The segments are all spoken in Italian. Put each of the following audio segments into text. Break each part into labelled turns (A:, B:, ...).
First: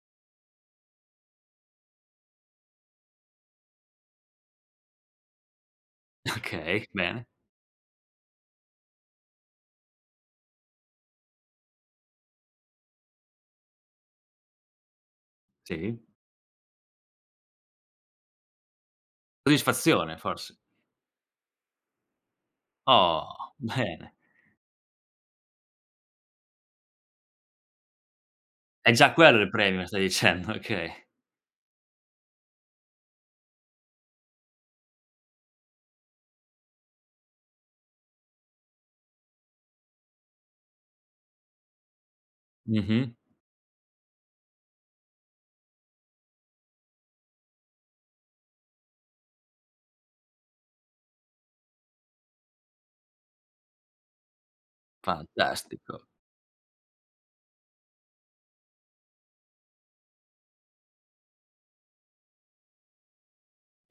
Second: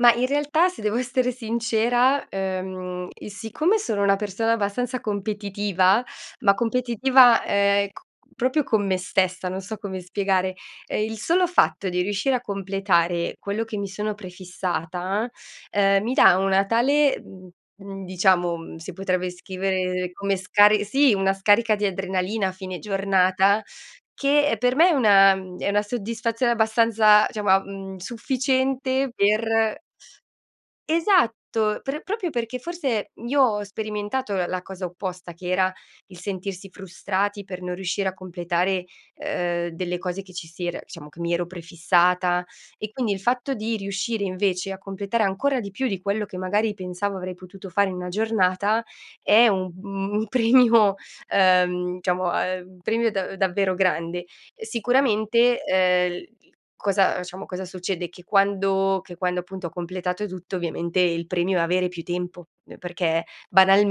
A: Ma in realtà, se devo essere sincera, ehm, siccome sono una persona abbastanza competitiva, ma
B: Okay, bene.
A: competitiva, ehm c proprio con me stessa, non so come spiegare, ehm il solo fatto di riuscire a completare quello che mi sono prefissata, ehm,
B: Sì.
A: mi dà una tale, mhmm, mhmm, diciamo, uhm, si potrebbe scrivere
B: Soddisfazione,
A: come
B: forse.
A: scar sì, una scarica di adrenalina a fine
B: Oh,
A: giornata
B: bene
A: che, per me, è una è una soddisfazione abbastanza, diciamo a mhmm,
B: È
A: sufficiente
B: già quello il
A: per
B: premio, stai dicendo, okay.
A: esatto, per proprio perché, forse, io ho sperimentato la cosa opposta, che era il sentirsi frustrati per non riuscire a completare, ehm, delle cose che ci si era diciamo, che mi ero prefissata. E quindi,
B: Mh-mh.
A: il fatto di riuscire, invece, a completare ancora di più di quello che, magari, pensavo avrei potuto fare in una giornata è un un un premio, ehm, diciamo, uhm, un premio da davvero grande. Sicuramente,
B: Fantastico.
A: ehm, cosa, diciamo, cosa succede? Che quando che quando, appunto, ho completato tutto, ovviamente, il premio è avere più tempo. Perché,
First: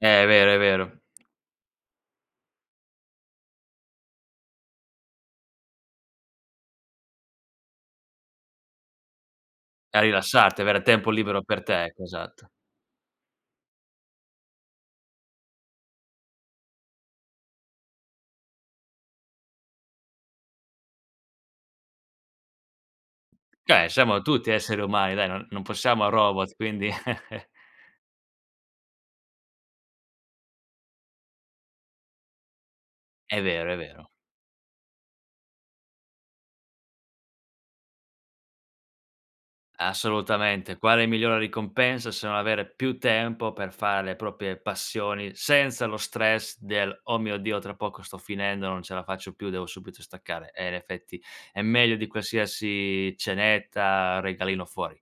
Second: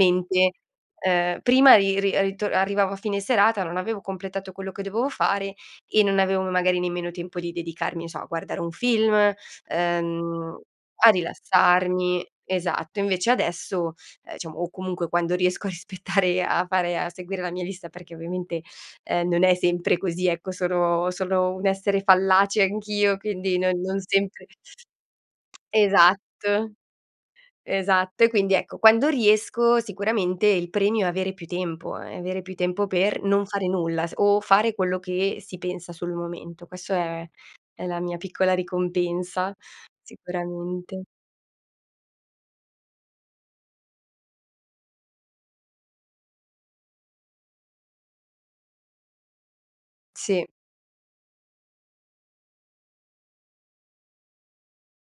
B: È vero, è vero.
A: uhm, prima ri ri rito arrivavo a fine serata, non avevo completato quello che dovevo fare e non avevo, magari, nemmeno tempo di dedicarmi, che so, a guardare un film,
B: A
A: ehm,
B: rilassarti, avere
A: a
B: tempo libero per te,
A: rilassarmi.
B: esatto.
A: Esatto. Invece adesso, eh diciamo, o, comunque, quando riesco a rispettare a fare a seguire la mia lista, perché, ovviamente, ehm, non è sempre così, ecco, sono solo un essere fallace anch'io, quindi non
B: Cioè,
A: non
B: siamo
A: sempre
B: tutti esseri umani, dai, non non possiamo robot,
A: esatto,
B: quindi
A: esatto. E quindi ecco, quando riesco sicuramente il premio è avere più tempo, è avere più tempo per
B: È
A: non fare
B: vero, è
A: nulla
B: vero.
A: s o fare quello che si pensa sul momento. Questa è, è la mia piccola ricompensa
B: Assolutamente.
A: sicuramente.
B: Quale migliore ricompensa se non avere più tempo per fare le proprie passioni senza lo stress del: "Oh mio Dio, tra poco sto finendo, non ce la faccio più, devo subito
A: Sì.
B: staccare"? Eh, in effetti, è meglio di qualsiasi cenetta, regalino fuori.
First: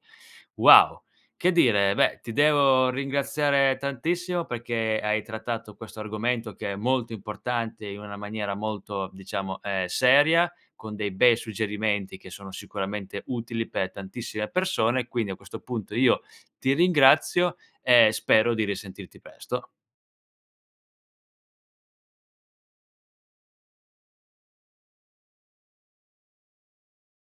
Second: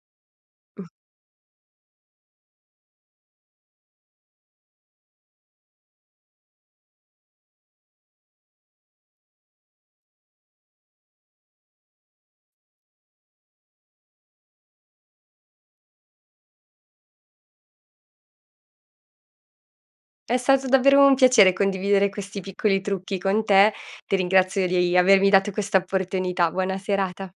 A: Mh.
B: Wow. Che dire? Beh, ti devo ringraziare tantissimo perché hai trattato questo argomento, che è molto importante, in una maniera molto, diciamo, ehm, seria, con dei bei suggerimenti che sono sicuramente utili per tantissime persone. Quindi, a questo punto, io ti ringrazio e spero di risentirti presto.
A: È stato davvero un piacere condividere questi piccoli trucchi con te. Ti ringrazio di avermi dato questa opportunità. Buona serata.